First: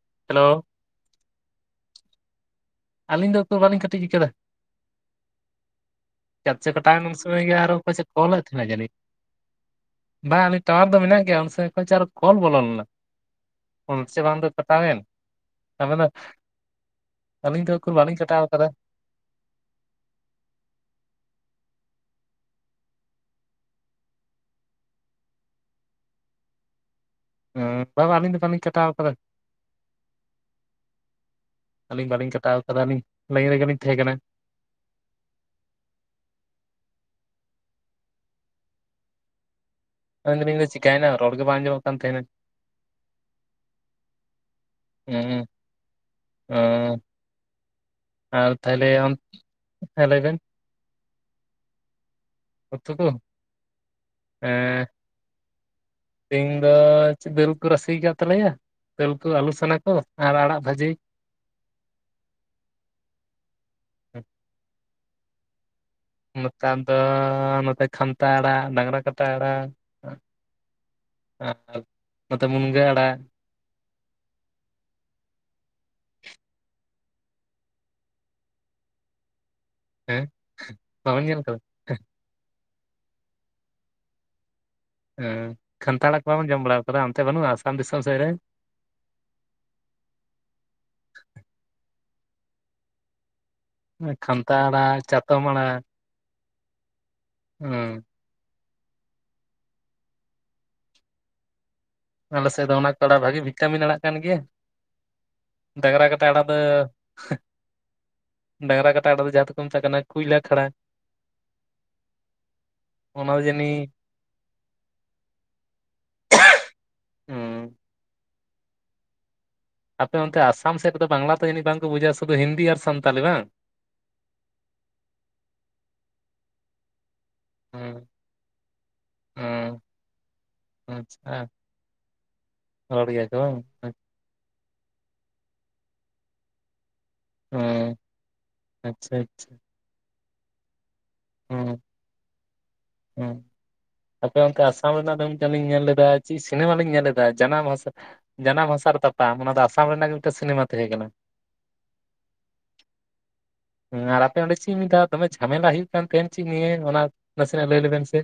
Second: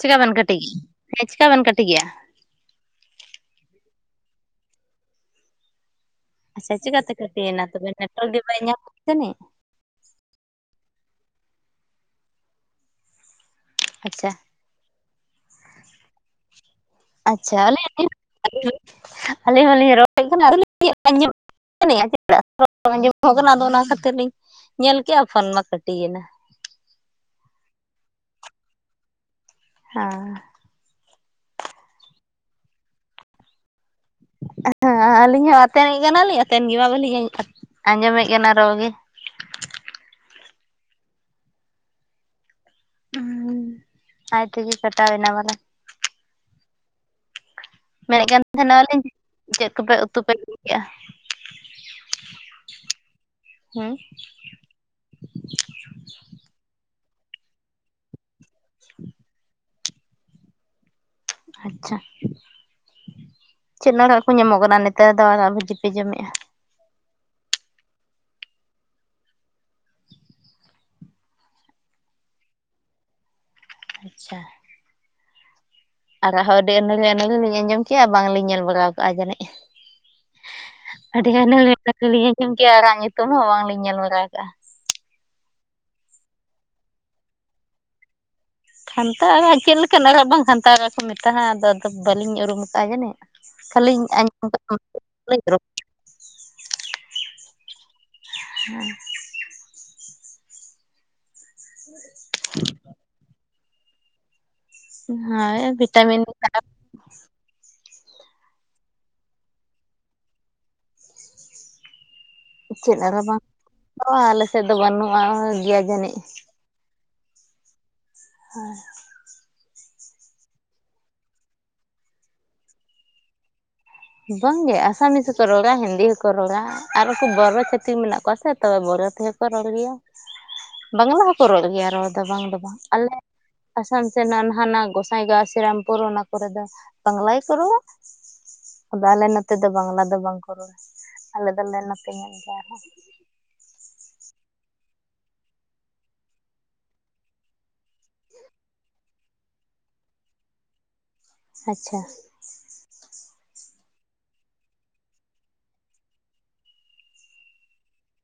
ᱪᱮᱠᱟ ᱵᱮᱱ ᱦᱮᱞᱳ ᱠᱟᱹᱴᱤᱡᱭᱟ ᱦᱮᱸ ᱪᱤᱠᱠᱟ ᱵᱮᱱ ᱠᱟᱹᱴᱤᱡᱭᱟ ᱟᱹᱞᱤᱧ ᱫᱚᱛᱚ ᱵᱟᱞᱤᱧ ᱠᱟᱴᱤᱡ ᱟᱠᱟᱫᱟ ᱪᱮᱠᱟ ᱛᱮᱪᱚ ᱟᱪᱪᱷᱟ ᱠᱚᱴᱟᱭᱮᱱ ᱩᱱ ᱪᱤᱠᱟᱹᱛᱮ ᱥᱚᱢᱚᱭ ᱜᱮ ᱟᱨ ᱠᱟᱹᱴᱤᱭᱮᱱᱟ ᱦᱚᱸ ᱛᱚᱵᱮ ᱚᱠᱚᱭᱪᱚ ᱱᱮᱴᱣᱟᱨᱠ ᱠᱚᱞ ᱜᱮ ᱮᱫ ᱵᱟᱭ ᱛᱟᱦᱮᱱᱟ ᱡᱟᱱᱤᱡ ᱧᱟᱢᱮᱫ ᱛᱟᱹᱱᱤᱡ? ᱵᱟᱝ ᱟᱞᱤᱧ ᱴᱟᱣᱟᱨ ᱫᱚ ᱢᱮᱱᱟᱜ ᱜᱮᱭᱟ ᱩᱱ ᱥᱜ ᱠᱷᱚᱱ ᱪᱚ ᱟᱨ ᱠᱳᱞ ᱵᱚᱞᱚ ᱞᱮᱱᱟ [unintelligible] ᱟᱪᱪᱷᱟ ᱵᱟᱝ ᱫᱚ ᱠᱟᱴᱟᱣᱮᱱ ᱟᱵᱮᱱ ᱫᱚ ᱟᱹᱞᱤᱧ ᱫᱚ ᱩᱠᱩᱨ ᱵᱟᱹᱞᱤᱧ ᱠᱟᱴᱟᱣ ᱟᱠᱟᱫᱟ᱾ ᱟᱹᱞᱤᱧ ᱦᱚᱸᱞᱤᱧ ᱨᱚᱦᱚᱲᱮᱫ ᱠᱟᱱᱟ ᱟᱨᱧᱸ ᱢᱮᱱ ᱪᱮᱫ ᱟᱸᱡᱚᱢᱚᱜ ᱠᱟᱱᱟ ᱟᱫᱚ ᱚᱱᱟ ᱠᱷᱟᱹᱛᱤᱨ ᱞᱤᱧ ᱧᱮᱞ ᱠᱮᱫᱼᱟ ᱯᱷᱳᱱ ᱢᱟ ᱠᱟᱹᱴᱤᱭᱮᱱᱟ᱾ ᱦᱚ ᱵᱟ ᱵᱟ ᱟᱹᱞᱤᱧ ᱫᱚ ᱵᱟᱹᱞᱤᱧ ᱠᱟᱴᱟᱣ ᱟᱠᱟᱫᱟ ᱦᱮᱸ ᱟᱹᱞᱤᱧ ᱵᱟᱹᱞᱤᱧ ᱠᱟᱴᱟᱣ ᱟᱠᱟᱫᱟᱞᱤᱧ ᱞᱟᱹᱭᱤᱱ ᱨᱮᱜᱮᱞᱤᱧ ᱛᱟᱦᱮᱸ ᱠᱟᱱᱟ ᱦᱮᱸ ᱟᱹᱞᱤᱧ ᱦᱚᱸ ᱟᱛᱮᱱᱮᱫ ᱠᱟᱱᱟᱞᱤᱧ ᱟᱛᱮᱱ ᱜᱮᱢᱟ ᱵᱟᱹᱞᱤᱧ ᱟᱸᱡᱚᱢᱮᱫ ᱠᱟᱱᱟ ᱨᱚ ᱜᱮ ᱢᱮᱱᱫᱟᱞᱤᱧ ᱫᱚ ᱪᱤᱠᱟᱹᱭᱱᱟ ᱨᱚᱲᱜ ᱜᱮ ᱵᱟᱝ ᱟᱡᱚᱢᱚᱜ ᱠᱟᱱ ᱛᱟᱦᱮᱱᱟ ᱦᱩᱸ ᱟᱭ ᱛᱮ ᱜᱮ ᱦᱮᱸ ᱩᱸ ᱢᱮᱱᱮᱫ ᱛᱟᱦᱮᱱᱟᱟᱞᱮᱧ ᱪᱮᱫ ᱠᱚᱯᱮ ᱦᱮᱸ ᱞᱟᱹᱭ ᱩᱛᱩ ᱯᱮ ᱵᱮᱱ ᱮᱫᱼᱟ ᱚᱛᱩ ᱠᱚ ᱦᱮᱸ ᱛᱮᱦᱮᱧ ᱫᱚ ᱪᱮᱫ ᱫᱮᱞ ᱠᱚ ᱨᱟᱥᱮ ᱟᱠᱟᱫ ᱛᱟᱞᱮᱭᱟ ᱫᱟᱹᱞ ᱠᱩ ᱟᱹᱞᱩ ᱥᱟᱱᱟ ᱠᱚ ᱟᱨ ᱟᱲᱟᱜ ᱵᱷᱟᱹᱡᱤ ᱟᱪᱪᱷᱟ ᱪᱤᱫ ᱟᱲᱟᱜ ᱠᱚ ᱧᱟᱢᱚᱜ ᱠᱟᱱᱟ ᱱᱮᱛᱟᱨ ᱫᱚ ᱟᱲᱟᱜ ᱵᱷᱟᱹᱡᱤ ᱯᱮ ᱡᱚᱢᱮᱜᱼᱟ ᱱᱚᱛᱟᱨ ᱫᱚ ᱱᱚᱛᱮ ᱠᱷᱟᱱᱛᱟ ᱟᱲᱟᱜ ᱰᱟᱝᱨᱟ ᱠᱟᱴᱟ ᱟᱲᱟᱜ [inaudible] ᱱᱚᱛᱮ ᱢᱩᱱᱜᱟᱹ ᱟᱲᱟᱜ ᱟᱪᱪᱷᱟ ᱟᱨᱟᱜᱦᱚᱸ ᱟᱹᱰᱤ ᱟᱹᱱᱟᱹᱲᱤ ᱟᱹᱱᱟᱹᱞᱤ ᱞᱤᱧ ᱟᱸᱡᱚᱢ ᱠᱮᱜᱼᱟ ᱵᱟᱝᱞᱤᱧ ᱧᱮᱞ ᱵᱟᱲᱟᱣ ᱠᱟᱜᱼᱟ ᱡᱟᱹᱱᱤᱡ ᱦᱮᱸ ᱵᱟᱵᱮᱱ ᱟᱹᱰᱤ ᱧᱮᱞ ᱜᱟᱱ ᱟᱠᱟᱫᱟ ᱟᱹᱱᱟᱹᱲᱤ ᱟᱹᱱᱟᱹᱲᱤᱞᱤᱧ ᱟᱸᱡᱚᱢ ᱠᱮᱜᱼᱟ ᱟᱨᱟᱜ ᱧᱩᱛᱩᱢ ᱦᱚᱸ ᱵᱟᱝᱞᱤᱧ ᱧᱮᱞ ᱵᱟᱲᱟᱣ ᱠᱟᱜᱼᱟ᱾ ᱮᱸ ᱠᱷᱟᱱᱛᱟ ᱟᱲᱟᱜ ᱠᱚ ᱵᱟᱢ ᱟᱡᱚᱢ ᱵᱟᱲᱟ ᱠᱟᱫᱟ ᱚᱱᱛᱮ ᱵᱟᱹᱱᱩᱜᱼᱟ ᱟᱥᱟᱢ ᱫᱤᱥᱚᱢ ᱥᱮᱫ ᱨᱮ ᱠᱷᱟᱱᱛᱟᱷ ᱟᱲᱟᱜ ᱪᱤᱫ ᱞᱮᱠᱟᱱ ᱟ ᱟᱨᱵᱟᱝ ᱵᱟᱝ ᱠᱷᱟᱱᱛᱷᱟ ᱠᱚ ᱢᱮᱛᱟᱜᱼᱟ ᱟᱫᱚ ᱟᱫᱚ ᱵᱟᱹᱞᱤᱧ ᱩᱨᱩᱢ ᱠᱟᱜᱼᱟ ᱡᱟᱹᱱᱤᱡ ᱠᱷᱟᱹᱞᱤᱧ ᱠᱷᱟᱱᱛᱟ ᱟᱲᱟᱜ ᱪᱟᱛᱚᱢ [unintelligible] ᱦᱩᱸ [inaudible] [inaudible] ᱟᱞᱮ ᱥᱮᱫ ᱫᱚ ᱚᱱᱟ ᱠᱚ ᱵᱷᱟᱜᱤ ᱵᱷᱤᱴᱟᱢᱤᱱ ᱟᱲᱟᱜ ᱠᱟᱱ ᱜᱮᱭᱟ᱾ ᱦᱳᱭ ᱫᱟᱜᱽᱨᱟ ᱵᱷᱤᱴᱟᱢᱤᱱ ᱠᱟᱛᱟ ᱟᱲᱟᱜ ᱫᱚ [inaudible] ᱰᱟᱜᱨᱟ ᱠᱟᱴᱟ ᱟᱲᱟᱜ ᱫᱚ ᱡᱟᱦᱟᱸ ᱫᱩ ᱠᱚ ᱢᱮᱛᱟᱜ ᱠᱟᱱᱟ ᱠᱩᱭᱞᱟ ᱠᱷᱟᱲᱟ [unintelligible] ᱚᱱᱟ ᱫᱚ ᱡᱟᱹᱱᱤᱡ ᱫᱚ ᱵᱟᱝ ᱟᱞᱮ ᱥᱮᱫ ᱫᱚ ᱵᱟᱹᱱᱩᱜᱼᱟ ᱜᱮᱭᱟ ᱡᱟ ᱡᱟᱹᱱᱤᱡ ᱚᱸ ᱦᱮᱸ ᱟᱯᱮ ᱚᱱᱛᱮ ᱟᱥᱟᱢ ᱥᱮᱫ ᱠᱚᱫᱚ ᱵᱟᱝᱞᱟ ᱫᱚ ᱡᱟᱱᱤᱡ ᱵᱟᱝᱠᱚ ᱵᱩᱡᱷᱟ ᱥᱩᱫᱩ ᱦᱤᱱᱫᱤ ᱟᱨ ᱥᱟᱱᱛᱟᱞᱤ ᱵᱟᱝ ᱵᱟᱝᱜᱮ ᱟᱥᱟᱢᱤᱡ ᱦᱚᱠᱚ ᱨᱚᱲᱟ ᱦᱤᱱᱫᱤ ᱦᱚᱠᱚ ᱨᱚᱲᱟ ᱟᱨ ᱠᱚ ᱵᱚᱲᱚ ᱠᱷᱟᱴᱤ ᱦᱩᱸ ᱢᱮᱱᱟᱜ ᱠᱚᱣᱟ ᱥᱮ ᱛᱚ ᱵᱚᱨᱚ ᱛᱮᱦᱚᱸ ᱠᱚ ᱨᱚᱲ ᱦᱩᱸ ᱜᱮᱭᱟ ᱵᱟᱝᱞᱟ ᱦᱚᱸᱠᱚ ᱟᱪᱪᱷᱟ ᱨᱚᱲ ᱜᱮᱭᱟ ᱨᱚᱲ ᱫᱚ ᱵᱟᱝ ᱫᱚ ᱵᱟᱝ ᱟᱞᱮ ᱨᱚᱲ ᱜᱮᱭᱟ ᱠᱚ ᱵᱟᱝ ᱟᱥᱟᱢ ᱥᱮ ᱱᱟᱱᱦᱱᱟᱜ ᱜᱚᱸᱥᱟᱭ ᱜᱟᱥᱤᱨᱟᱢᱯᱩᱨ ᱚᱱᱟ ᱠᱚᱨᱮ ᱫᱚ ᱵᱟᱝᱞᱟᱭ ᱠᱚ ᱨᱚᱲᱼᱟ ᱦᱩᱸ ᱟᱫᱚ ᱟᱪᱪᱷᱟ ᱟᱞᱮ ᱟᱪᱪᱷᱟ ᱱᱚᱛᱮ ᱫᱚ ᱵᱟᱝᱞᱟ ᱫᱚ ᱵᱟᱝᱠᱚ ᱨᱚᱲᱟ ᱟᱞᱮ ᱫᱚᱞᱮ ᱱᱚᱛᱮ ᱧᱚᱜ ᱜᱮᱭᱟ ᱟᱨᱦᱚᱸ ᱦᱮᱸ ᱟᱯᱮ ᱚᱱᱛᱮ ᱟᱥᱟᱢ ᱨᱮᱱᱟᱜ ᱫᱚ ᱢᱤᱫ ᱞᱤᱧ ᱧᱮᱞ ᱞᱮᱫᱟ ᱪᱤᱫ ᱥᱤᱱᱮᱢᱟ ᱞᱤᱧ ᱧᱮᱞ ᱞᱮᱫᱟ ᱡᱟᱱᱟᱢ ᱢᱚᱟ ᱥᱮ ᱵᱟᱝ ᱡᱟᱱᱟᱢ ᱦᱟᱥᱟ ᱨᱮ ᱛᱚ ᱵᱟᱝ ᱚᱱᱟ ᱫᱚ ᱟᱥᱟᱢ ᱨᱮᱱᱟᱜ ᱢᱤᱫᱴᱮᱱ ᱥᱤᱱᱮᱢᱟ ᱛᱟᱦᱮᱸ ᱠᱟᱱᱟ ᱟᱪᱪᱷᱟ ᱦᱮᱸ ᱟᱨ ᱟᱯᱮ ᱚᱸᱰᱮ ᱪᱤᱫ ᱞᱮᱠᱟ ᱫᱚᱢᱮ ᱡᱷᱟᱢᱮᱞᱟ ᱦᱩᱭᱩᱜ ᱠᱟᱱ ᱛᱟᱦᱮᱸᱱ ᱪᱮᱫ ᱱᱤᱭᱟ. ᱚᱱᱟ ᱱᱟᱥᱮᱱᱟᱜ ᱞᱟᱹᱭ ᱞᱮᱵᱮᱱ ᱥᱮ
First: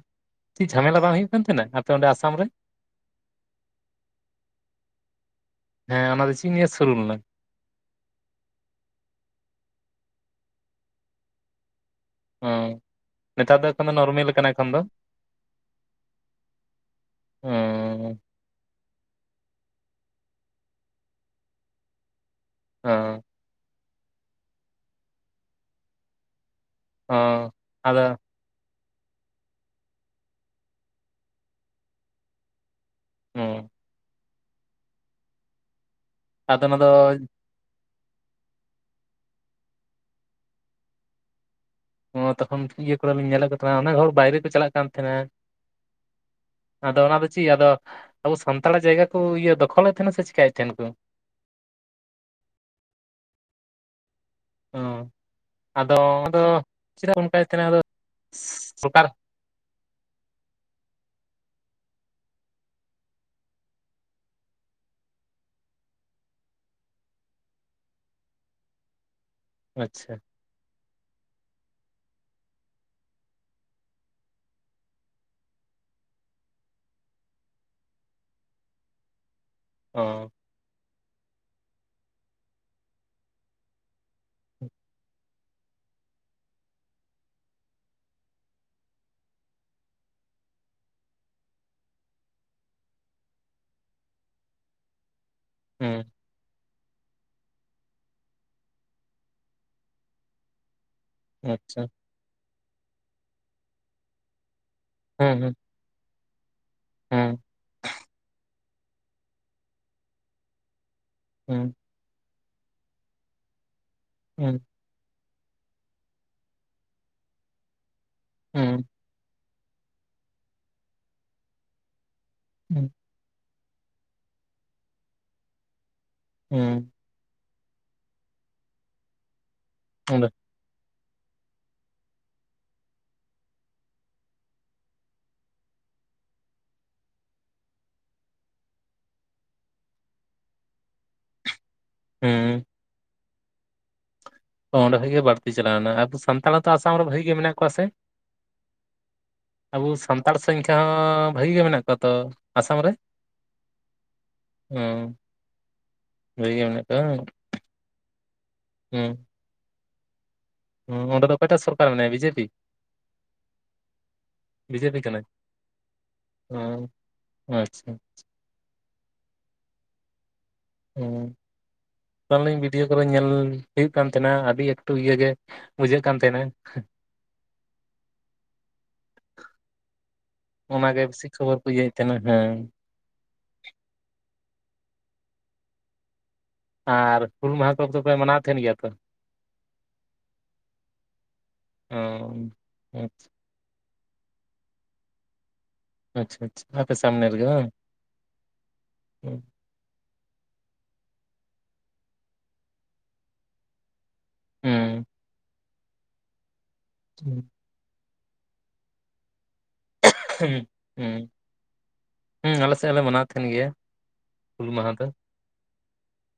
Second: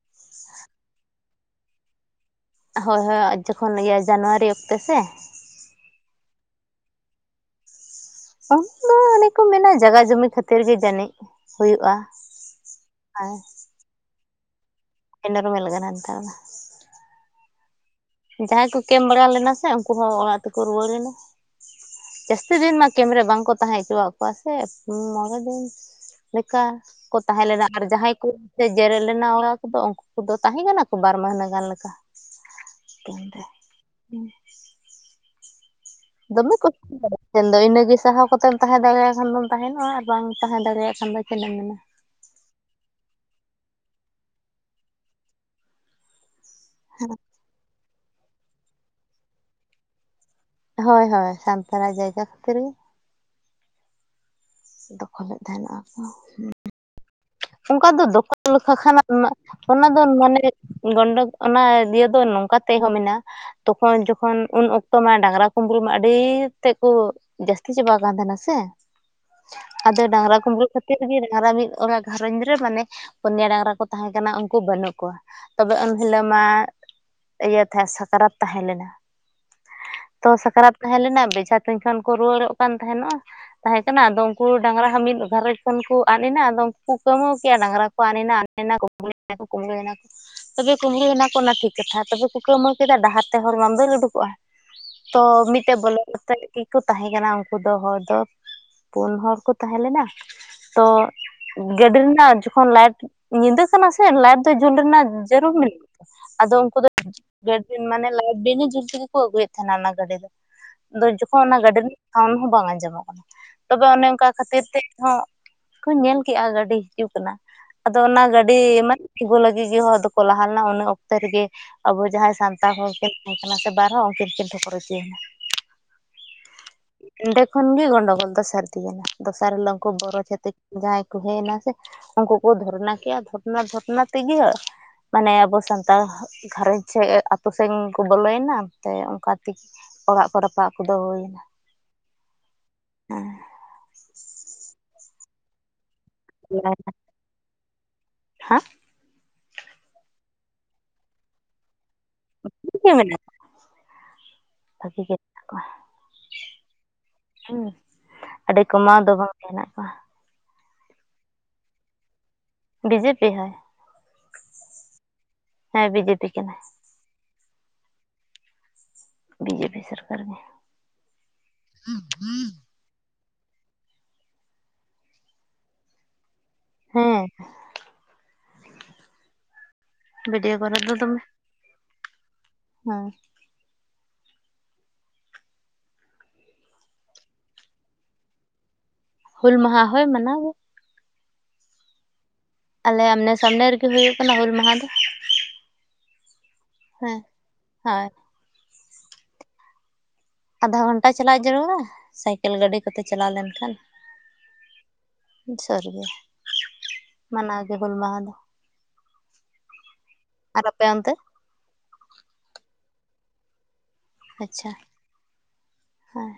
ᱪᱤᱫ ᱡᱷᱟᱢᱮᱞᱟ ᱵᱟᱝ ᱦᱩᱭᱩᱜ ᱠᱟᱱ ᱛᱟᱦᱮᱱᱟ ᱟᱯᱮ ᱚᱸᱰᱮ ᱟᱥᱟᱢ ᱨᱮ ᱦᱳᱭ ᱦᱳᱭ ᱡᱚᱠᱷᱚᱱ ᱤᱭᱟᱹ ᱡᱟᱱᱩᱣᱟᱨᱤ ᱚᱠᱛᱮ ᱥᱮ ᱦᱮᱸ ᱚᱱᱟ ᱫᱚ ᱪᱤᱫ ᱱᱤᱭᱟᱹ ᱥᱩᱨᱩ ᱞᱮᱱᱟ ᱚᱱᱮ ᱠᱚ ᱢᱮᱱᱟ ᱡᱟᱭᱜᱟ ᱡᱩᱢᱤ ᱠᱷᱟᱹᱛᱤᱨ ᱜᱮ ᱡᱟᱹᱱᱤᱡ ᱦᱩᱭᱩᱜᱼᱟ ᱦᱚᱸ ᱱᱮᱛᱟᱨ ᱫᱚ ᱮᱠᱷᱚᱱ ᱫᱚ ᱱᱚᱨᱢᱮᱞ ᱠᱟᱱᱟ ᱮᱠᱷᱚᱱ ᱫᱚ ᱤᱱᱟᱹ ᱨᱤᱢᱤᱠ ᱟᱠᱟᱱᱟ ᱱᱚᱛᱮ ᱫᱚ ᱦᱚᱸ ᱡᱟᱦᱟᱸᱭ ᱠᱚ ᱠᱮᱢ ᱵᱟᱲᱟ ᱞᱮᱱᱟ ᱥᱮ ᱩᱱᱠᱩ ᱦᱚᱸ ᱚᱲᱟᱜ ᱛᱮᱠᱚ ᱨᱩᱣᱟᱹᱲ ᱮᱱᱟ ᱡᱟᱹᱥᱛᱤ ᱫᱤᱱ ᱢᱟ ᱠᱮᱢ ᱨᱮ ᱦᱚᱸ ᱵᱟᱝᱠᱚ ᱛᱟᱦᱮᱸ ᱦᱚᱪᱚᱣᱟᱜ ᱠᱚ ᱠᱚᱣᱟ ᱥᱮ ᱢᱚᱬᱮ ᱫᱤᱱ ᱞᱤᱠᱟ ᱠᱚ ᱛᱟᱦᱮᱸ ᱦᱚᱸ ᱞᱮᱱᱟ ᱟᱨ ᱟᱫᱚ ᱡᱟᱦᱟᱸᱭ ᱠᱚ ᱥᱮ ᱡᱮᱨᱮᱲ ᱞᱮᱱᱟ ᱚᱲᱟᱜ ᱠᱚᱫᱚ ᱩᱱᱠᱩ ᱠᱚᱫᱚ ᱛᱟᱦᱮᱸ ᱠᱟᱱᱟ ᱠᱚ ᱵᱟᱨ ᱢᱟᱹᱦᱱᱟᱹ ᱜᱟᱱ ᱞᱮᱠᱟ ᱦᱚᱸ [inaudible] ᱫᱚᱢᱮ ᱟᱫᱚ ᱚᱱᱟ ᱫᱚ [inaudible] ᱟᱫᱚ ᱤᱱᱟᱹᱜᱮ ᱥᱟᱦᱟᱣ ᱠᱟᱛᱮᱢ ᱛᱟᱦᱮᱸ ᱫᱟᱲᱮᱭᱟᱜ ᱠᱷᱟᱱ ᱫᱚᱢ ᱛᱟᱦᱮᱱᱚᱜᱼᱟ ᱟᱨ ᱵᱟᱝ ᱛᱟᱦᱮᱸ ᱫᱟᱲᱮᱭᱟᱜ ᱠᱷᱟᱱ ᱫᱚ ᱪᱮᱫ ᱮᱢ ᱢᱮᱱᱟ ᱛᱚᱠᱷᱚᱱ ᱤᱭᱟᱹ ᱠᱚᱨᱮᱞᱤᱧ ᱧᱮᱞᱮᱫ ᱠᱚ ᱛᱟᱦᱮᱱᱟ ᱚᱱᱟ ᱦᱚᱲ ᱵᱟᱭᱨᱮ ᱠᱚ ᱪᱟᱞᱟᱜ ᱠᱟᱱ ᱛᱟᱦᱮᱸᱱᱟ ᱟᱫᱚ ᱚᱱᱟ ᱫᱚ ᱪᱤᱫ ᱟᱫᱚ ᱟᱵᱚ ᱥᱟᱱᱛᱟᱲᱟᱜ ᱡᱟᱭᱜᱟ ᱠᱚ ᱤᱭᱟᱹ ᱫᱚᱠᱷᱚᱞᱮᱫ ᱛᱟᱦᱮᱱᱟ ᱥᱮ ᱪᱮᱠᱟᱹᱭᱮᱛ ᱦᱳᱭ ᱦᱳᱭ ᱥᱟᱱᱛᱟᱲᱟᱜ ᱡᱟᱭᱜᱟ ᱠᱷᱟᱹᱛᱤᱨ ᱜᱮ ᱚ ᱫᱚᱠᱷᱚᱞᱮᱫ ᱛᱟᱦᱮᱱᱚᱜᱼᱟ ᱠᱚ ᱪᱮᱫ ᱩᱴᱟᱭᱱᱟ [unintelligible] ᱚᱱᱠᱟ ᱫᱚ ᱫᱚᱠᱷᱚᱞ ᱠᱷᱱᱟᱜ ᱨᱮᱱᱟᱜ [unintelligible] ᱚᱱᱟ ᱫᱚ ᱢᱟᱱᱮ ᱜᱚᱱᱰᱚ ᱚᱱᱟ ᱤᱭᱟᱹ ᱫᱚ ᱱᱚᱝᱠᱟ ᱛᱮᱦᱚᱸ ᱢᱮᱱᱟᱜᱼᱟ ᱛᱚᱠᱷᱚᱱ ᱡᱚᱠᱷᱚᱱ ᱩᱱ ᱚᱠᱛᱚ ᱢᱟ ᱰᱟᱝᱨᱟ ᱠᱩᱢᱵᱽᱲᱩ ᱢᱟ ᱟᱹᱰᱤ ᱛᱮᱫ ᱠᱚ ᱡᱟᱹᱥᱛᱤ ᱪᱟᱵᱟᱜ ᱠᱟᱱ ᱛᱟᱦᱮᱸᱟᱦᱮᱱᱟ ᱥᱮ ᱟᱫᱚ ᱟᱪᱪᱷᱟ ᱰᱟᱝᱨᱟ ᱠᱩᱢᱵᱽᱲᱩ ᱠᱷᱟᱹᱛᱤᱨ ᱜᱮ ᱰᱟᱝᱨᱟ ᱢᱤᱫ ᱚᱲᱟᱜ ᱜᱷᱟᱨᱚᱸᱧᱡᱽ ᱨᱮ ᱢᱟᱱᱮ ᱯᱩᱱᱭᱟ ᱰᱟᱝᱨᱟ ᱠᱚ ᱛᱟᱦᱮᱸ ᱠᱟᱱᱟᱟᱱᱟ ᱩᱱᱠᱩ ᱵᱟᱹᱱᱩᱜ ᱠᱚᱣᱟ ᱛᱚᱵᱮ ᱩᱱᱱ ᱦᱤᱞᱳᱜ ᱢᱟ ᱤᱭᱟᱹ ᱛᱟᱦᱮᱸ ᱥᱟᱠᱨᱟᱛ ᱛᱟᱦᱮᱸ ᱞᱮᱱᱟ ᱚ [inaudible] ᱛᱚ ᱥᱟᱠᱨᱟᱛ ᱛᱟᱦᱮᱸ ᱞᱮᱱᱟ ᱵᱮᱡᱷᱟ ᱛᱩᱧ ᱠᱷᱚᱱ ᱠᱚ ᱨᱩᱣᱟᱹᱲᱚᱜ ᱠᱟᱱ ᱛᱟᱦᱮᱱᱚᱜᱼᱟ ᱛᱟᱦᱮᱸ ᱠᱟᱱᱟ ᱟᱫᱚ ᱩᱱᱠᱩ ᱰᱟᱝᱨᱟ ᱦᱚᱸ ᱢᱤᱫ ᱜᱷᱟᱷᱟᱨᱚᱡᱽ ᱠᱷᱚᱱ ᱠᱚ ᱟᱫ ᱮᱱᱟ ᱟᱫᱚ [inaudible] ᱰᱟᱝᱨᱟ ᱠᱚ ᱟᱫ ᱮᱱᱟ [inaudible] ᱛᱚᱵᱮ ᱠᱩᱢᱵᱽᱲᱩᱮᱱᱟ ᱠᱚ ᱚᱱᱟ ᱴᱷᱤᱠ ᱠᱟᱛᱷᱟ ᱛᱚᱵᱮ ᱠᱩ ᱠᱟᱣᱢᱟᱣ ᱠᱮᱫᱟ ᱰᱟᱦᱟᱨ ᱛᱮ ᱦᱚᱲ ᱵᱟᱝ ᱫᱟᱹᱲ ᱩᱰᱩᱠᱚᱜᱼᱟ ᱛᱚ ᱢᱤᱫᱴᱮᱡ ᱵᱚᱞᱚᱛ ᱦᱩᱸ ᱠᱚ ᱛᱟᱦᱮᱸ ᱠᱟᱱᱟ ᱩᱱᱠᱩ ᱫᱚ ᱦᱚᱲ ᱫᱚ ᱯᱩᱱ ᱦᱚᱲ ᱠᱚ ᱛᱟᱦᱮᱸ ᱞᱮᱱᱟ ᱛᱚ ᱟᱪᱪᱷᱟ ᱜᱟᱹᱰᱤ ᱨᱮᱱᱟᱜ ᱡᱚᱠᱷᱚᱱ ᱞᱟᱭᱤᱴ ᱧᱤᱫᱟᱹᱜ ᱠᱟᱱᱟ ᱥᱮ ᱞᱟᱭᱤᱴ ᱫᱚ ᱡᱩᱞ ᱨᱮᱱᱟᱜ ᱦᱩᱸ ᱡᱟᱹᱨᱩᱲ ᱦᱩᱸ ᱢᱮᱱᱟᱜᱼᱟ ᱟᱫᱚ ᱩᱱᱠᱩ ᱦᱩᱸ ᱫᱚ ᱢᱟᱱᱮ ᱞᱟᱭᱤᱴ ᱵᱤᱱ ᱡᱩᱞ ᱵᱟ ᱠᱚ ᱟᱹᱜᱩᱭᱮᱫ ᱛᱟᱦᱮᱱᱟ ᱚᱱᱟ ᱜᱟᱹᱰᱤ ᱫᱚ ᱟᱫᱚ ᱡᱚᱠᱷᱚᱱ ᱚᱱᱟ ᱦᱩᱸ ᱜᱟᱹᱰᱤ ᱨᱤᱱᱤᱡ ᱦᱚᱸ ᱵᱟᱝ ᱟᱸᱡᱚᱢᱚᱜ ᱠᱟᱱᱟ ᱛᱚᱵᱮ ᱚᱱᱮ ᱚᱱᱠᱟ ᱦᱩᱸ ᱠᱷᱟᱹᱛᱤᱨ ᱛᱮᱦ ᱠᱩ ᱧᱮᱞ ᱠᱼᱟ ᱜᱟᱹᱰᱤ ᱦᱤᱡᱩᱜ ᱠᱟᱱᱟ ᱟᱫᱚ ᱚᱱᱟ ᱜᱟᱹᱰᱤ ᱦᱩᱸ ᱢᱟᱱ ᱛᱜᱩ ᱞᱟᱹᱜᱤᱫ ᱜᱮ ᱦᱚᱲ ᱫᱚ ᱠᱚ ᱞᱟᱦᱟ ᱞᱮᱱᱟ ᱚᱱᱟ ᱚᱠᱛᱚ ᱨᱮᱜᱮ ᱟᱵᱚ ᱡᱟᱦᱟᱸᱭ ᱥᱟᱱᱛᱟᱲ ᱠᱚ ᱦᱩᱸ ᱛᱟᱦᱮᱸ ᱠᱟᱱᱟ ᱥᱮ ᱵᱟᱨᱦ ᱦᱚᱸ ᱩᱱᱠᱤᱱ ᱠᱤᱱ ᱴᱷᱚᱠᱠᱚᱨ ᱤᱫᱤᱭᱮᱱᱟ ᱦᱮᱸ ᱮᱸᱰᱮ ᱠᱷᱚᱱᱜᱤ ᱜᱚᱱᱰᱳᱜᱳᱞ ᱫᱚ ᱥᱟᱹᱨᱫᱤᱭ ᱠᱟᱱᱟ ᱫᱚᱥᱟᱨ ᱦᱤᱞᱳ ᱩᱱᱠᱩ ᱵᱚᱨᱚ ᱚᱸᱰᱮ ᱪᱟᱹᱛᱮ ᱡᱟᱦᱟᱸᱭ ᱦᱮᱡᱭᱱᱟ ᱥᱮ ᱩᱱᱠᱩ ᱠᱚ ᱫᱷᱚᱨᱱᱟ ᱠᱮᱫᱮᱜᱼᱟ ᱫᱷᱚᱨᱱᱟ ᱫᱷᱚᱨᱱᱟ ᱛᱮᱜᱮ [unintelligible] ᱢᱟᱱᱮ ᱟᱵᱚ ᱥᱟᱱᱛᱟᱲ ᱜᱷᱟᱨᱚᱸᱧᱡᱽ ᱥᱮ ᱟᱛᱳ ᱥᱮᱫ ᱠᱚ ᱵᱚᱞᱚᱭᱮᱱᱟᱱᱛᱮ ᱚᱱᱠᱟ ᱛᱮᱜᱮ ᱚᱲᱟᱜ ᱠᱚ ᱨᱟᱯᱟᱜ ᱠᱚᱫᱚ ᱦᱩᱭ ᱮᱱᱟ ᱦᱮᱸ ᱦᱮᱸ [unintelligible] ᱚᱸᱰᱮ ᱠᱷᱚᱱᱜᱮ ᱵᱟᱹᱲᱛᱤ ᱪᱟᱞᱟᱣᱮᱱᱟ ᱟᱵᱚ ᱥᱟᱱᱛᱟᱲᱦᱚᱛᱚ ᱦᱟᱸ ᱟᱥᱟᱢ ᱨᱮ ᱵᱷᱟᱹᱜᱤ ᱜᱮ ᱢᱮᱱᱟᱜ ᱠᱚᱣᱟ ᱥᱮ᱾ ᱟᱵᱚ ᱥᱟᱱᱛᱟᱲ ᱥᱚᱝᱠᱷᱟᱻ ᱵᱷᱟᱹᱜᱤ ᱜᱮ ᱢᱮᱱᱟᱜ ᱠᱚᱣᱟ ᱛᱚ ᱟᱥᱟᱢ ᱨᱮ᱾ ᱜᱮ ᱢᱮᱱᱟᱜ ᱠᱚᱣᱟ ᱦᱸᱚ ᱵᱷᱟᱜᱤ ᱜᱮ ᱢᱮᱱᱟᱜ ᱵᱷᱟᱹᱜᱮ ᱜᱮ ᱢᱮᱱᱟᱜ ᱠᱚᱣᱟ᱾ ᱦᱤ ᱟᱹᱰᱤ ᱠᱚᱢᱟᱣ ᱫᱚ ᱦᱩᱸ ᱵᱟᱝ ᱦᱮᱱᱟᱜ-ᱟ᱾ ᱦᱩᱸ ᱚᱸᱰᱮ ᱫᱚ ᱚᱠᱚᱭᱴᱟᱜ ᱥᱚᱨᱠᱟᱨ ᱢᱮᱱᱟᱭᱟ ᱵᱤᱡᱮ ᱯᱤ᱾ ᱵᱤᱡᱮᱯᱤ ᱦᱳᱭ ᱵᱤᱡᱮᱯᱤ ᱠᱟᱱᱟᱭ ᱦᱮᱸ ᱵᱤᱡᱮᱯᱤ ᱠᱟᱱᱟᱭ ᱦᱩᱸ᱾ ᱟᱪᱪᱷᱟ ᱟᱪᱪᱷᱟ ᱵᱤᱡᱮ ᱯᱤ ᱥᱚᱨᱠᱟᱨ ᱜᱮ᱾ ᱦᱩᱸ ᱾ [unintelligible] ᱵᱷᱤᱰᱤᱭᱳ ᱠᱚᱨᱮ ᱧᱮᱞ ᱦᱩᱭᱩᱜ ᱠᱟᱱ ᱛᱟᱦᱮᱱᱟ ᱟᱹᱰᱤ ᱮᱠᱴᱩ ᱤᱭᱟᱹ ᱜᱮ ᱵᱩᱡᱷᱟᱹᱜ ᱠᱟᱱ ᱛᱟᱦᱮᱱᱟ᱾ ᱦᱮᱸ᱾ ᱵᱷᱤᱰᱭᱳ ᱠᱚᱨᱮ ᱫᱚ ᱚᱱᱟᱜᱮ ᱫᱚᱢᱮ ᱵᱤᱥᱤ ᱠᱷᱚᱵᱚᱨ [unintelligible] ᱛᱤᱱᱟᱹᱜ ᱦᱮᱸ᱾ ᱦᱮᱸ᱾ ᱟᱨ ᱦᱩᱞ ᱢᱟᱦᱟ ᱠᱚᱫᱚᱯᱮ ᱢᱟᱱᱟᱣ ᱛᱟᱦᱮᱱ ᱜᱮᱭᱟ ᱛᱚ᱾ ᱦᱩᱞ ᱢᱟᱦᱟ ᱦᱚᱭ ᱢᱟᱱᱟᱣ᱾ ᱚ᱾ ᱟᱞᱮ ᱟᱢᱱᱮ ᱥᱟᱢᱱᱮ ᱨᱮᱜᱮ ᱦᱩᱭᱩᱜ ᱠᱟᱱᱟ ᱦᱩᱞ ᱢᱟᱦᱟ ᱫᱚ᱾ ᱟᱪᱪᱷᱟ ᱟᱪᱪᱷᱟ ᱟᱯᱮ ᱦᱮᱸ ᱥᱟᱢᱱᱮ ᱨᱮᱜᱮ ᱵᱟᱝ᱾ ᱦᱳᱭ ᱟᱫᱷᱟ ᱜᱷᱚᱱᱴᱟ ᱪᱟᱞᱟᱜ ᱡᱟᱹᱨᱩᱲᱟ ᱥᱟᱭᱠᱮᱞ ᱜᱟᱹᱰᱤ ᱠᱚᱛᱮ ᱪᱟᱞᱟᱣ ᱞᱮᱱᱠᱷᱟᱱ᱾ ᱦᱩᱸ᱾ ᱥᱟᱹᱨᱤ ᱜᱮ ᱢᱟᱱᱟᱣ ᱜᱮ ᱦᱩᱞ ᱢᱟᱦᱟ ᱫᱚ᱾ ᱟᱨ ᱟᱯᱮ ᱚᱱᱛᱮ ᱦᱩᱸ ᱦᱩᱸ ᱟᱞᱮ ᱥᱮᱫ ᱦᱚᱸᱞᱮ ᱢᱟᱱᱟᱣ ᱛᱟᱦᱮᱱ ᱜᱮᱭᱟ᱾ ᱟᱪᱪᱷᱟ ᱦᱩᱞ ᱢᱟᱦᱟ ᱫᱚ ᱦᱮᱸ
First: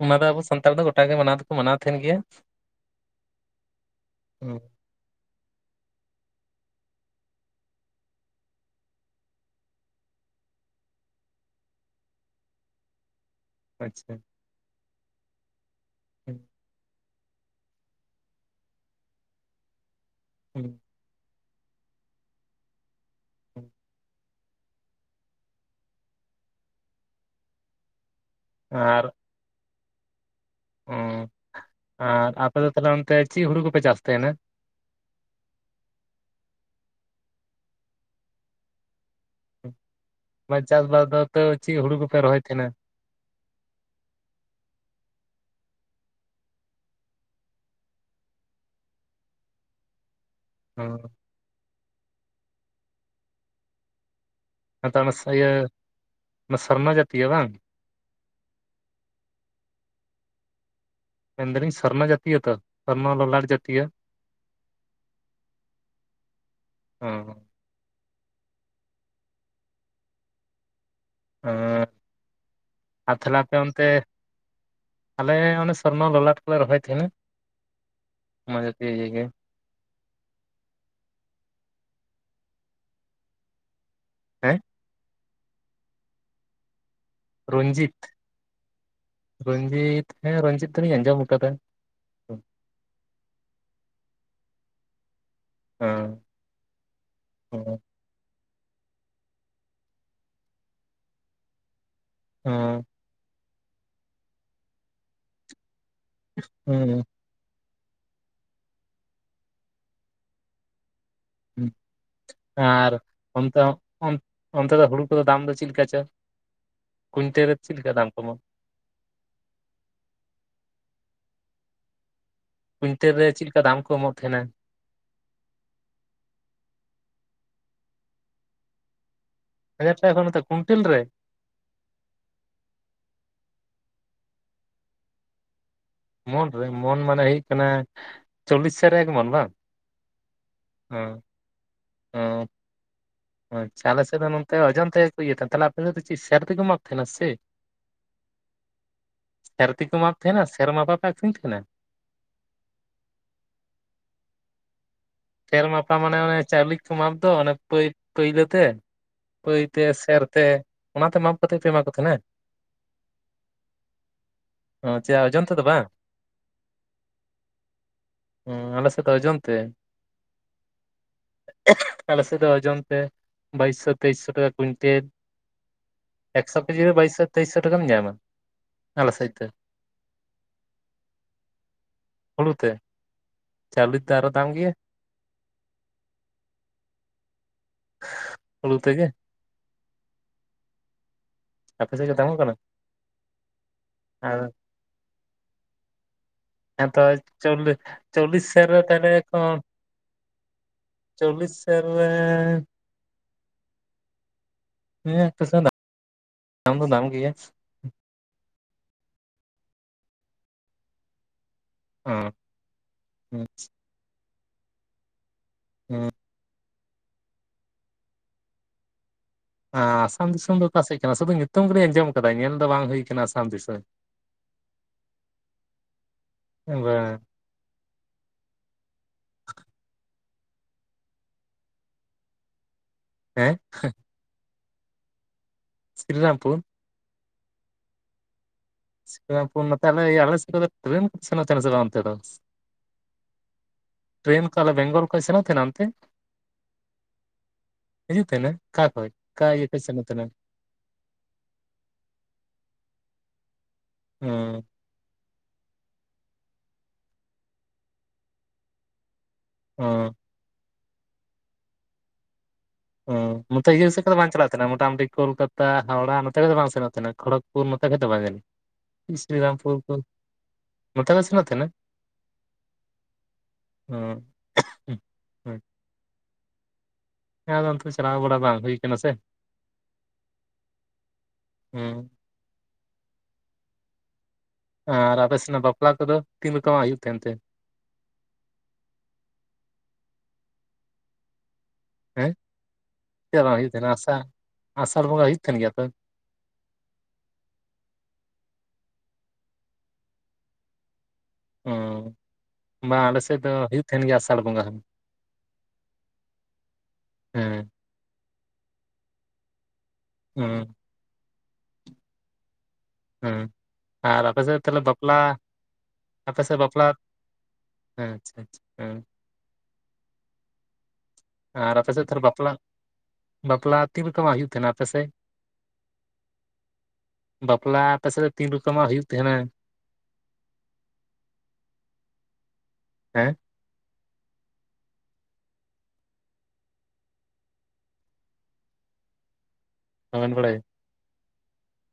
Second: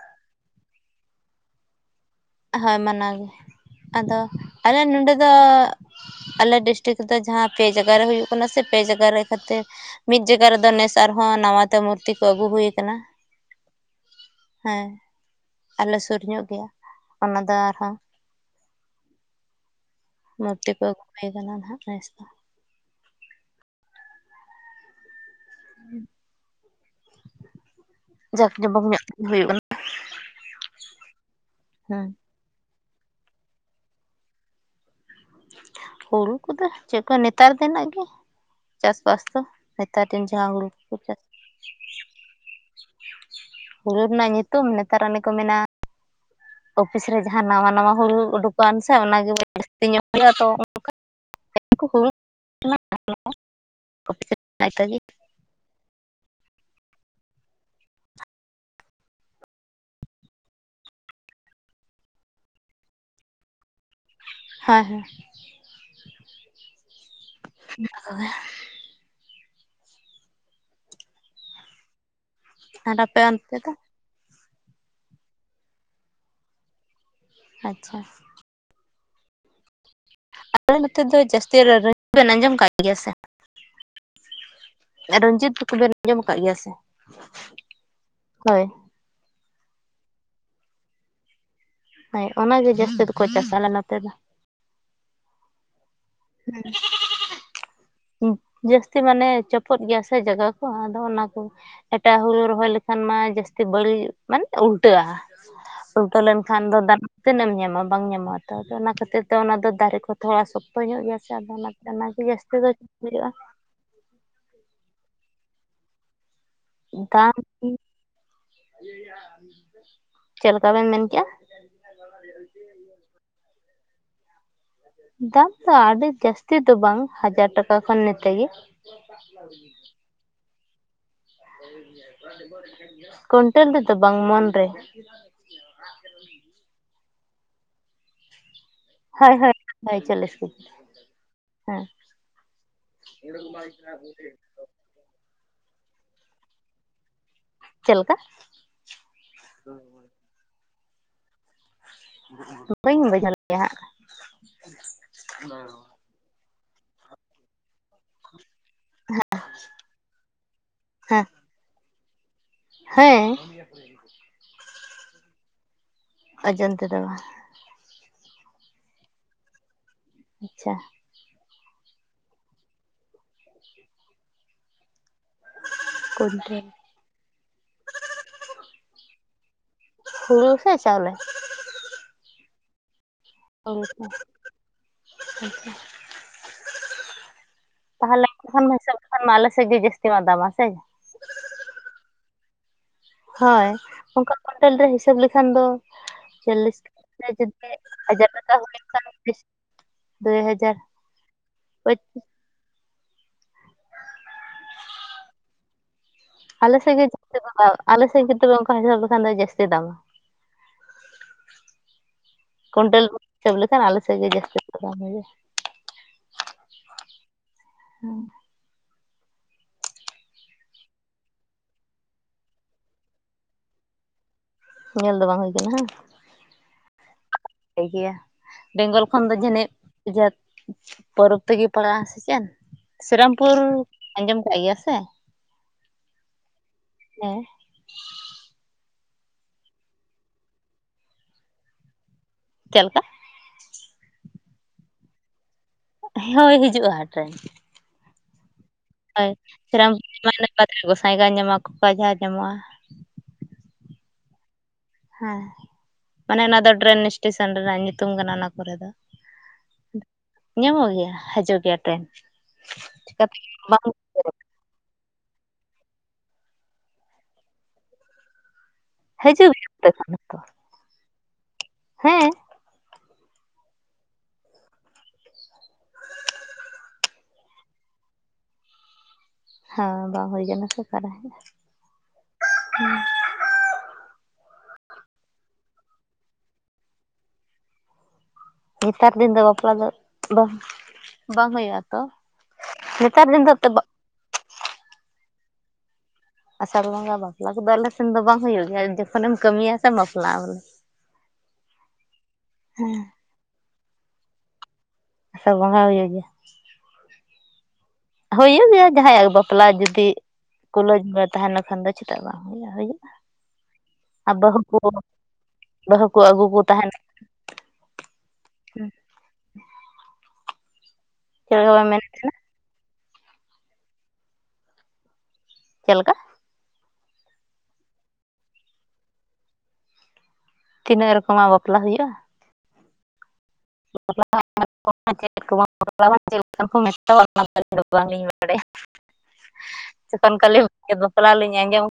ᱚᱱᱟ ᱫᱚ ᱟᱵᱚ ᱥᱟᱱᱛᱟᱲ ᱫᱚ ᱜᱚᱴᱟ ᱜᱮ ᱢᱟᱱᱟᱣ ᱫᱚᱠᱚ ᱢᱟᱱᱟᱣ ᱛᱟᱦᱮᱱ ᱜᱮᱭᱟ ᱦᱳᱭ ᱢᱟᱱᱟ ᱜᱮ ᱟᱫᱚ ᱟᱞᱮ ᱱᱚᱰᱮ ᱫᱚ ᱟᱞᱮ ᱰᱤᱥᱴᱤᱠ ᱨᱮᱫᱚ ᱡᱟᱦᱟᱸ ᱯᱮ ᱡᱟᱜᱟ ᱨᱮ ᱦᱩᱭᱩᱜ ᱠᱟᱱᱟ ᱥᱮ ᱯᱮ ᱡᱟᱜᱟ ᱨᱮ ᱠᱷᱟᱹᱛᱤᱨ ᱢᱤᱫ ᱡᱟᱭᱜᱟ ᱨᱮᱫᱚ ᱱᱮᱥ ᱟᱨᱦᱚᱸ ᱱᱟᱣᱟᱛᱮ ᱢᱩᱨᱛᱤ ᱠᱚ ᱟᱹᱜᱩ ᱦᱩᱭ ᱠᱟᱱᱟ ᱟᱪᱪᱷᱟ ᱦᱮᱸ ᱟᱞᱮ ᱥᱩᱨ ᱧᱚᱜ ᱜᱮᱭᱟ ᱚᱱᱟ ᱫᱚ ᱟᱨᱦᱚᱸ ᱢᱩᱨᱛᱤ ᱠᱚ ᱟᱹᱜᱩ ᱦᱩᱭ ᱠᱟᱱᱟ ᱱᱟᱜ ᱱᱮᱥ ᱫᱚ [unintelligible] ᱡᱟᱠ ᱡᱚᱡᱚᱠ ᱧᱚᱜ ᱦᱩᱭᱩᱜ ᱟᱱ ᱚ ᱦᱮᱸ ᱟᱨ ᱟᱯᱮ ᱫᱚ ᱛᱟᱦᱞᱮ ᱚᱱᱛᱮ ᱪᱮᱫ ᱦᱩᱲᱩ ᱠᱚᱯᱮ ᱪᱟᱥ ᱛᱟᱦᱮᱱᱼᱟ ᱦᱩᱲᱩ ᱠᱚᱫᱚ ᱪᱮᱫ ᱠᱚ ᱱᱮᱛᱟᱨ ᱫᱤᱱ ᱨᱮᱱᱟᱜ ᱜᱮ ᱪᱟᱥᱵᱟᱥ ᱫᱚ ᱱᱮᱛᱟᱨ ᱫᱤᱱ ᱡᱟᱦᱟᱸ ᱦᱩᱲᱩ ᱠᱚᱠᱚ ᱪᱟᱥᱵᱟᱥ ᱫᱚ ᱪᱟᱥ ᱛᱚ ᱪᱮᱫ ᱦᱩᱲᱩ ᱠᱚᱯᱮ ᱨᱚᱦᱚᱭ ᱛᱟᱦᱮᱱᱟ ᱦᱩᱲᱩ ᱨᱮᱱᱟᱜ ᱧᱩᱛᱩᱢ ᱱᱮᱛᱟᱨ ᱚᱱᱮ ᱠᱚ ᱢᱮᱱᱟ ᱚᱯᱷᱤᱥ ᱨᱮ ᱡᱟᱦᱟᱸ ᱱᱟᱶᱟ ᱱᱟᱶᱟ ᱦᱩᱲᱩ ᱩᱰᱩᱠ ᱠᱟᱱ ᱥᱮ ᱚᱱᱟᱜᱮ ᱡᱟᱹᱥᱛᱤ ᱧᱚᱜ ᱦᱩᱭᱩᱜᱼᱟ ᱛᱚ [unintelligible] ᱟᱫᱚ ᱚᱱᱟ [inaudible] ᱥ- ᱤᱭᱟᱹ ᱚᱱᱟ ᱥᱚᱨᱱᱟ ᱡᱛᱤᱭᱚ ᱵᱟᱝ ᱢᱮᱱ ᱫᱟᱞᱤᱧ ᱥᱚᱨᱱᱚ ᱡᱟᱛᱤᱭᱚ ᱛᱚ ᱥᱚᱨᱱᱚ ᱞᱚᱞᱟᱴ ᱡᱟᱛᱤᱭᱚ ᱦᱮᱸ ᱦᱮᱸ ᱚ [unintelligible] ᱟᱨ ᱛᱟᱦᱞᱮ ᱟᱯᱮ ᱚᱱᱛᱮ ᱟᱞᱮ ᱚᱱᱮ ᱥᱚᱨᱱᱚ ᱞᱚᱞᱟᱴ ᱠᱚᱞᱮ ᱨᱚᱦᱚᱭ ᱛᱟᱦᱮᱱᱟ ᱟᱪᱪᱷᱟ ᱚᱱᱟ ᱡᱟᱛᱤᱭᱚ ᱜᱮ ᱟᱞᱮ ᱱᱚᱛᱮ ᱫᱚ ᱡᱟᱹᱥᱛᱤ ᱵᱮᱱ ᱟᱸᱡᱚᱢ ᱠᱟᱫ ᱜᱮᱭᱟ ᱥᱮ ᱦᱮᱸ ᱨᱚᱧᱡᱤᱛ ᱠᱚᱵᱮᱱ ᱟᱸᱡᱚᱢ ᱠᱟᱜ ᱜᱮᱭᱟ ᱥᱮ ᱨᱚᱧᱡᱤᱛ ᱦᱳᱭ ᱨᱚᱧᱡᱤᱛ ᱦᱮᱸ ᱨᱚᱧᱡᱤᱛ ᱫᱚᱞᱤᱧ ᱟᱸᱡᱚᱢ ᱠᱟᱫᱟ ᱦᱳᱭ ᱚᱱᱟᱜᱮ ᱡᱟᱹᱥᱛᱤ ᱫᱚᱠᱚ ᱪᱟᱥᱟ ᱟᱞᱮ ᱱᱚᱛᱮ ᱫᱚ [unintelligible] ᱦᱮᱸ [unintelligible] ᱡᱟᱹᱥᱛᱤ ᱢᱟᱱᱮ ᱪᱚᱯᱚᱫ ᱜᱮᱭᱟ ᱥᱮ ᱡᱟᱭᱜᱟ ᱠᱚ ᱟᱫᱚ ᱚᱱᱟ ᱠᱚ ᱮᱴᱟᱜ ᱦᱩᱲᱩ ᱨᱚᱦᱚᱭ ᱞᱮᱠᱷᱟᱱ ᱢᱟ ᱡᱟᱹᱥᱛᱤ ᱵᱟᱹᱲᱤᱡ ᱢᱟᱱᱮ ᱩᱞᱴᱟᱹᱜᱼᱟ ᱩᱩᱞᱴᱟᱹ ᱞᱮᱱᱠᱷᱟᱱ ᱫᱚ ᱫᱟᱨᱮ ᱦᱮᱸ ᱛᱤᱱᱟᱹᱜ ᱮᱢ ᱧᱟᱢᱟ ᱵᱟᱝ ᱧᱟᱢᱚᱜᱼᱟ ᱛᱚ ᱟᱫᱚ ᱚᱱᱟ ᱠᱷᱟᱹᱛᱤᱨ ᱛᱮ ᱚᱱᱟ ᱫᱚ ᱫᱟᱨᱮ ᱛᱷᱚᱲᱟ ᱥᱚᱠᱛᱚ ᱧᱚᱜ ᱜᱮᱭᱟ ᱥᱮ ᱟᱫᱚ ᱦᱮᱸ ᱚᱱᱟᱛᱮ ᱚᱱᱟ ᱜᱮ ᱡᱟᱥᱛᱤ ᱟᱨ ᱚᱱᱛᱮ ᱚᱱᱛᱮ ᱫᱚ ᱦᱩᱲᱩ ᱠᱚᱫᱚ ᱫᱟᱢ ᱫᱚ ᱪᱮᱫᱠᱟ ᱪᱮ ᱫᱟᱢ ᱪᱮᱫ ᱞᱮᱠᱟ ᱵᱮᱱ ᱢᱮᱱᱠᱮᱜᱼᱟ ᱠᱩᱭᱱᱛᱮᱞ ᱨᱮ ᱪᱮᱫ ᱞᱮᱠᱟ ᱫᱟᱢ ᱠᱚ ᱮᱢᱚᱜ ᱛᱟᱦᱮᱱᱼᱟ ᱫᱟᱢ ᱫᱚ ᱟᱹᱰᱤ ᱡᱟᱹᱥᱛᱤ ᱫᱚ ᱵᱟᱝ ᱦᱟᱡᱟᱨ ᱴᱟᱠᱟ ᱠᱷᱚᱱ ᱱᱛᱮᱜᱮ ᱦᱟᱡᱟᱨ ᱴᱟᱠᱟ ᱠᱷᱚᱱ ᱱᱚᱛᱮ ᱠᱩᱱᱴᱮᱞ ᱨᱮ ᱠᱩᱱᱴᱮᱞ ᱛᱮᱫᱚ ᱵᱟᱝ ᱢᱚᱱ ᱨᱮ ᱢᱚᱱ ᱨᱮ ᱢᱚᱱ ᱢᱟᱱᱮ ᱦᱩᱭᱩᱜ ᱠᱟᱱᱟ ᱪᱚᱞᱞᱤᱥ ᱥᱚ ᱨᱮ ᱮᱠ ᱢᱚᱱ ᱦᱳᱭ ᱵᱟᱝ ᱦᱳᱭ ᱦᱳᱭ ᱪᱚᱞᱞᱤᱥ ᱠᱮᱡᱤ ᱦᱮᱸ ᱦᱮᱸ ᱟᱪᱪᱷᱟ ᱟᱞᱮ ᱥᱮᱫ ᱫᱚ ᱱᱚᱛᱮ ᱳᱡᱚᱱ ᱛᱮᱜ ᱜᱮ ᱠᱚ ᱤᱭᱟᱹ ᱛᱟᱦᱮᱱᱼᱟ ᱛᱟᱦᱞᱮ ᱟᱯᱮ ᱢᱟ ᱪᱮᱫ ᱥᱟᱹᱨ ᱛᱮᱠᱚ ᱢᱟᱯ ᱛᱟᱦᱮᱱᱼᱟ ᱥᱮ? ᱪᱮᱫ ᱞᱮᱠᱟ? ᱥᱮᱨ ᱛᱮ ᱠᱚ ᱢᱟᱯ ᱛᱟᱦᱮᱱᱟ ᱥᱮᱨ ᱢᱟᱯᱮ ᱟᱠᱷᱨᱤᱧ ᱛᱟᱦᱮᱱᱼᱟ ᱵᱟᱹᱧ ᱵᱩᱡᱷᱟᱹᱣᱭᱟ ᱦᱟᱸᱜ ᱯᱷᱮᱨ ᱢᱟᱯᱷᱟ ᱢᱟᱱᱮ ᱚᱱᱮ ᱪᱟᱣᱞᱮ ᱠᱚ ᱢᱟᱯ ᱫᱚ ᱚᱱᱮ ᱯᱟᱹᱭ ᱯᱟᱹᱭᱞᱟᱹ ᱛᱮ ᱯᱟᱹᱭ ᱛᱮ ᱥᱮᱨ ᱛᱮ ᱚᱱᱟᱛᱮ ᱦᱮᱸ ᱮᱯᱛᱮᱫ ᱯᱮ ᱮᱢᱟ ᱠᱚ ᱛᱟᱦᱮᱸᱱᱟ᱾ ᱦᱮᱸ ᱚ ᱪᱮᱫ ᱚᱱᱚᱱ ᱛᱮ ᱫᱚ ᱵᱟᱝ ᱚᱡᱚᱱ ᱛᱮᱫᱚ ᱵᱟᱝ᱾ ᱦᱩᱸ ᱟᱞ ᱥᱮᱛ ᱚᱡᱚᱱ ᱛᱮ᱾ ᱟᱪᱪᱷᱟ ᱟᱞᱮ ᱥᱮᱫ ᱫᱚ ᱳᱡᱚᱱ ᱛᱮ ᱵᱟᱭᱤᱥᱥᱚ ᱛᱮᱭᱤᱥ ᱥᱚ ᱴᱟᱠᱟ ᱠᱩᱭᱤᱱᱴᱮᱞ᱾ ᱠᱩᱭᱱᱴᱟᱞ ᱮᱠᱥᱚ ᱠᱮᱡᱤ ᱨᱮ ᱵᱟᱭᱤᱥᱚ ᱛᱮᱭᱤᱥ ᱥᱚ ᱴᱟᱠᱟᱢ ᱧᱟᱢᱟ ᱟᱞᱮ ᱥᱮᱫ ᱫᱚ᱾ ᱦᱩᱲᱩ ᱥᱮ ᱪᱟᱣᱞᱮ? ᱦᱩᱲᱩ ᱛᱮ ᱚ ᱪᱟᱣᱞᱮ ᱛᱮ ᱟᱨᱚ ᱫᱟᱢ ᱜᱮᱭᱟ [unintelligible] ᱛᱟᱦᱚᱞᱮ ᱠᱷᱟᱱ ᱦᱩᱲᱩ ᱦᱤᱥᱟᱹᱵ ᱛᱮᱜᱮ ᱞᱮᱠᱷᱟᱱ ᱢᱟ ᱟᱞᱮ ᱥᱮᱫ ᱜᱮ ᱡᱟᱹᱥᱛᱤ ᱢᱟ ᱫᱟᱢᱟ ᱥᱮ᱾ ᱟᱯᱮ ᱥᱮᱫ ᱜᱮ ᱫᱟᱢᱚᱜ ᱠᱟᱱᱟ? ᱦᱳᱭ ᱚᱱᱠᱟ ᱟᱨ ᱠᱩᱭᱱᱴᱟᱞ ᱨᱮ ᱦᱤᱥᱟᱹᱵ ᱞᱮᱠᱷᱟᱱ ᱫᱚ ᱪᱚᱞᱞᱤᱥ ᱦᱮᱸᱛᱚ ᱴᱟᱠᱟ ᱠᱟᱛᱮᱜᱮ ᱪᱚᱞᱞᱤᱥ ᱡᱚᱫᱤ ᱦᱟᱡᱟᱨ ᱪᱚᱞᱞᱤᱥ ᱴᱟᱠᱟ ᱥᱮᱨ ᱦᱩᱭ ᱨᱮ ᱞᱮᱱᱠᱷᱟᱱ ᱛᱟᱦᱚᱞᱮ ᱠᱚ [unintelligible] ᱫᱩᱭ ᱦᱟᱡᱟᱨ ᱪᱚᱞᱞᱤᱥ ᱥᱮᱨ ᱨᱮ ᱯᱟᱪᱤᱥ [unintelligible] ᱟᱞᱮ ᱫᱟᱢ ᱫᱚ ᱥᱮᱫ ᱫᱟᱢ ᱜᱮ ᱜᱮᱭᱟ ᱡᱟᱹᱛᱤ ᱟᱞᱮ ᱥᱮᱫ ᱜᱮ ᱛᱮ ᱚᱱᱠᱟ ᱦᱤᱥᱟᱹᱵ ᱞᱮᱠᱷᱟᱱ ᱫᱚ ᱡᱟᱹᱥᱛᱤ ᱫᱟᱢᱟ᱾ ᱦᱮᱸ ᱠᱩᱭᱱᱴᱮᱞ ᱠᱚ ᱦᱮᱸ ᱦᱤᱥᱟᱹᱵ ᱞᱮᱠᱷᱟᱱ ᱟᱞᱮ ᱥᱮᱫ ᱜᱮ ᱡᱟᱹᱥᱛᱤ ᱫᱟᱢ ᱦᱩᱭᱩᱜᱼᱟ᱾ ᱦᱮᱸ [inaudible] ᱟᱥᱟᱢ ᱫᱤᱥᱚᱢ ᱫᱚ ᱚᱠᱟ ᱥᱮᱫ ᱠᱟᱱᱟ? ᱥᱩᱫᱩ ᱧᱩᱛᱩᱢ ᱜᱮᱞᱤᱧ ᱟᱸᱡᱚᱢ ᱟᱠᱟᱫᱟ ᱧᱮᱞ ᱫᱚ ᱵᱟᱝ ᱦᱩᱭ ᱟᱠᱟᱱᱟ ᱟᱥᱟᱢ ᱫᱤᱥᱚᱢ᱾ ᱧᱮᱞ ᱫᱚ ᱵᱟᱝ ᱦᱩᱭ ᱟᱠᱟᱱᱟ ᱦᱮᱸ ᱵᱟᱝ ᱜᱮᱭᱟ ᱵᱮᱝᱜᱚᱞ ᱠᱷᱚᱱ ᱫᱚ ᱡᱟᱹᱱᱤᱪ ᱡᱟᱹᱛᱼᱼ ᱯᱚᱨᱚᱵᱽ ᱛᱮᱜᱮ ᱯᱟᱲᱟᱜᱼᱟ ᱥᱮ ᱪᱮᱫ? ᱥᱤᱨᱟᱢᱯᱩᱨ ᱟᱸᱡᱚᱢ ᱠᱟᱜ ᱜᱮᱭᱟ ᱥᱮ? ᱥᱤᱨᱤ ᱨᱟᱢᱯᱩᱨ ᱦᱮᱸ ᱥᱤᱨᱤᱨᱟᱢᱯᱩᱨ ᱱᱚᱛᱮ ᱟᱠᱮ ᱟᱠᱮ ᱥᱮᱫ ᱠᱷᱚᱱ ᱫᱚ ᱴᱨᱮᱱ ᱠᱟᱫᱚ ᱥᱮᱱᱚᱜ ᱛᱟᱦᱮᱱᱟ ᱥᱮ ᱵᱟᱝ? ᱚᱱᱛᱮ ᱫᱚ ᱪᱮᱫ ᱞᱮᱠᱟ? ᱴᱮᱨᱮᱱ ᱠᱚ ᱵᱮᱝᱜᱚᱞ ᱠᱷᱚᱱ ᱥᱮᱱᱚᱜ ᱛᱟᱦᱮᱱᱟ ᱚᱱᱛᱮ ᱦᱳᱭ ᱦᱤᱡᱩᱜᱼᱟ ᱴᱮᱨᱮᱱ᱾ ᱦᱤᱡᱩᱜ ᱛᱟᱦᱮᱱᱟ ᱟᱠᱟ ᱠᱷᱚᱡ ᱟᱠᱟ ᱤᱭᱟᱹ ᱠᱷᱟᱱ ᱥᱮᱱᱟᱜ ᱛᱟᱦᱮᱱᱟ? ᱚᱠᱟ ᱫᱚ ᱜᱚᱸᱥᱟᱭ ᱜᱟᱸ ᱧᱟᱢᱚᱜᱼᱟ ᱠᱚᱠᱲᱟ ᱡᱟᱨ ᱧᱟᱢᱚᱜᱼᱟ᱾ ᱦᱮᱸ ᱦᱮᱸ ᱢᱟᱱᱮ ᱚᱱᱟ ᱫᱚ ᱴᱮᱨᱮᱱ ᱮᱥᱴᱮᱥᱚᱱ ᱨᱮᱱᱟᱜ ᱧᱩᱛᱩᱢ ᱠᱟᱱᱟ ᱚᱱᱟ ᱠᱚᱨᱮ ᱫᱚ᱾ ᱦᱚᱸ ᱧᱟᱢᱚᱜ ᱜᱮᱭᱟ ᱦᱤᱡᱩᱜ ᱜᱮᱭᱟ ᱴᱮᱨᱮᱱ᱾ ᱚᱸ ᱱᱚᱛᱮ ᱤᱭᱟᱹ ᱥᱮᱫ ᱫᱚ ᱵᱟᱝ ᱪᱟᱞᱟᱜ ᱛᱟᱦᱮᱱᱟ ᱢᱚᱴᱟᱢᱴᱤ ᱠᱳᱞᱠᱟᱛᱟ ᱦᱟᱣᱲᱟ ᱱᱚᱛᱮ ᱠᱷᱚᱡ ᱫᱚ ᱵᱟᱝ ᱥᱮᱱᱚᱜ ᱛᱟᱦᱮᱱᱟ ᱠᱷᱚᱲᱚᱜᱯᱩᱨ ᱱᱚᱛᱮ ᱠᱷᱚᱡ ᱫᱚ ᱵᱟᱝ ᱡᱟᱱᱤᱡ᱾ ᱥᱤᱨᱤ ᱦᱤᱡᱩᱜ ᱜᱮᱭᱟ ᱨᱟᱢᱯᱩᱨ ᱚᱱᱛᱮ ᱠᱚ, ᱠᱷᱚᱱ ᱦᱚᱸᱛᱚ ᱱᱚᱛ ᱞᱮ ᱥᱮᱱᱚᱜ ᱛᱟᱦᱮᱱᱟ ᱦᱮᱸ ᱚᱸ ᱦᱮᱸ ᱟᱫᱚ ᱚᱱᱛᱮ ᱪᱟᱞᱟᱣ ᱵᱟᱲᱟ ᱵᱟᱝ ᱦᱩᱭ ᱠᱟᱱᱟ ᱥᱮ᱾ ᱦᱮᱸ ᱵᱟᱝ ᱦᱩᱭ ᱥᱮ ᱚᱠᱟ ᱨᱮᱦᱚᱸ ᱦᱩ ᱦᱮᱸ ᱟᱨ ᱟᱯᱮ ᱥᱮᱱᱟᱜ ᱵᱟᱯᱞᱟ ᱠᱚᱫᱚ ᱛᱤᱱ ᱨᱚᱠᱚᱢᱟᱜ ᱦᱩᱭᱩᱜ ᱛᱟᱦᱮᱸᱱ ᱛᱮ? ᱱᱮᱛᱟᱨ ᱫᱤᱱ ᱫᱚ ᱵᱟᱯᱞᱟ ᱫᱚ ᱵᱟᱝ ᱵᱟᱝ ᱦᱩᱭᱩᱜᱼᱟ᱾ ᱱᱮᱛᱟᱨ ᱫᱤᱱ ᱫᱚ ᱟᱥᱟ ᱟᱥᱟᱲ ᱵᱚᱸᱜᱟ ᱦᱩᱭᱩᱜ ᱛᱟᱦᱮᱱ ᱜᱮᱭᱟ ᱛᱚ ᱟᱥᱟᱲ ᱵᱚᱸᱜᱟ ᱵᱟᱯᱞᱟ ᱠᱚᱫᱚ ᱟᱞᱮ ᱥᱮᱱ ᱫᱚ ᱵᱟᱝ ᱦᱩᱭᱩᱜ ᱜᱮᱭᱟ ᱡᱚᱠᱷᱚᱱ ᱮᱢ ᱠᱟᱹᱢᱤᱭᱟ ᱥᱮᱢ ᱵᱟᱯᱞᱟᱜ-ᱟ ᱵᱚᱞᱮ ᱚᱸ ᱵᱟᱝ ᱟᱞᱮ ᱥᱮᱫ ᱫᱚ ᱦᱩᱭᱩᱜ ᱛᱟᱦᱮᱱ ᱜᱮᱭᱟ ᱟᱥᱟᱲ ᱵᱚᱸᱜᱟ ᱦᱚᱸ ᱟᱥᱟᱲ ᱵᱚᱸᱜᱟ ᱦᱩᱭᱩᱜ ᱜᱮᱭᱟ ᱦᱮᱸ ᱦᱩᱭᱩᱜ ᱜᱮᱭᱟ ᱡᱟᱦᱟᱸᱭᱟᱜ ᱵᱟᱯᱞᱟ ᱡᱩᱫᱤ ᱦᱮᱸ ᱛᱩᱞᱟᱹ ᱡᱷᱟᱹ ᱛᱟᱦᱮ ᱞᱮᱱ ᱠᱷᱟᱱ ᱫᱚ ᱪᱮᱫᱟᱜ ᱵᱟᱝ ᱦᱩᱭᱩᱜᱼᱟ ᱦᱮᱸ ᱟᱨ ᱟᱯᱮ ᱵᱟᱹᱦᱩ ᱥᱮᱫ ᱠᱚ ᱛᱟᱦᱚᱞᱮ ᱵᱟᱯᱞᱟ ᱵᱟᱹᱦᱩ ᱠᱚ ᱟᱯᱮ ᱟᱹᱜᱩ ᱥᱮᱫ ᱠᱚ ᱵᱟᱯᱞᱟ ᱛᱟᱦᱮᱱ ᱦᱮᱸ ᱟᱪᱪᱷᱟ ᱟᱪᱪᱷᱟ ᱦᱮᱸ ᱪᱮᱫ ᱞᱮᱠᱟ ᱟᱨ ᱵᱟᱭ ᱟᱯᱮ ᱢᱮᱱ ᱥᱮᱫ ᱛᱟᱦᱚᱞᱮ ᱛᱟᱦᱮᱱᱟ ᱵᱟᱯᱞᱟ ᱵᱟᱯᱞᱟ ᱛᱤᱱ ᱨᱚᱠᱚᱢᱟᱜ ᱦᱩᱭᱩᱜ ᱛᱟᱦᱮᱱᱟ ᱟᱯᱮ ᱥᱮᱫ ᱪᱮᱫ ᱞᱮᱠᱟ ᱵᱟᱯᱞᱟ ᱟᱯᱮ ᱥᱮᱫ ᱨᱮ ᱛᱤᱱ ᱨᱚᱠᱚᱢᱟᱜ ᱦᱩᱭᱩᱜ ᱛᱟᱦᱮᱱᱟ ᱛᱤᱱᱟᱹᱜ ᱨᱚᱠᱚᱢᱟᱜ ᱵᱟᱯᱞᱟ ᱦᱩᱭᱩᱜ-ᱟ ᱦᱮᱸ [inaudible] [inaudible] [inaudible] ᱪᱮᱠᱚᱱ ᱠᱟᱞᱤ ᱵᱟᱯᱞᱟ ᱞᱤᱧ ᱟᱸᱡᱚᱢ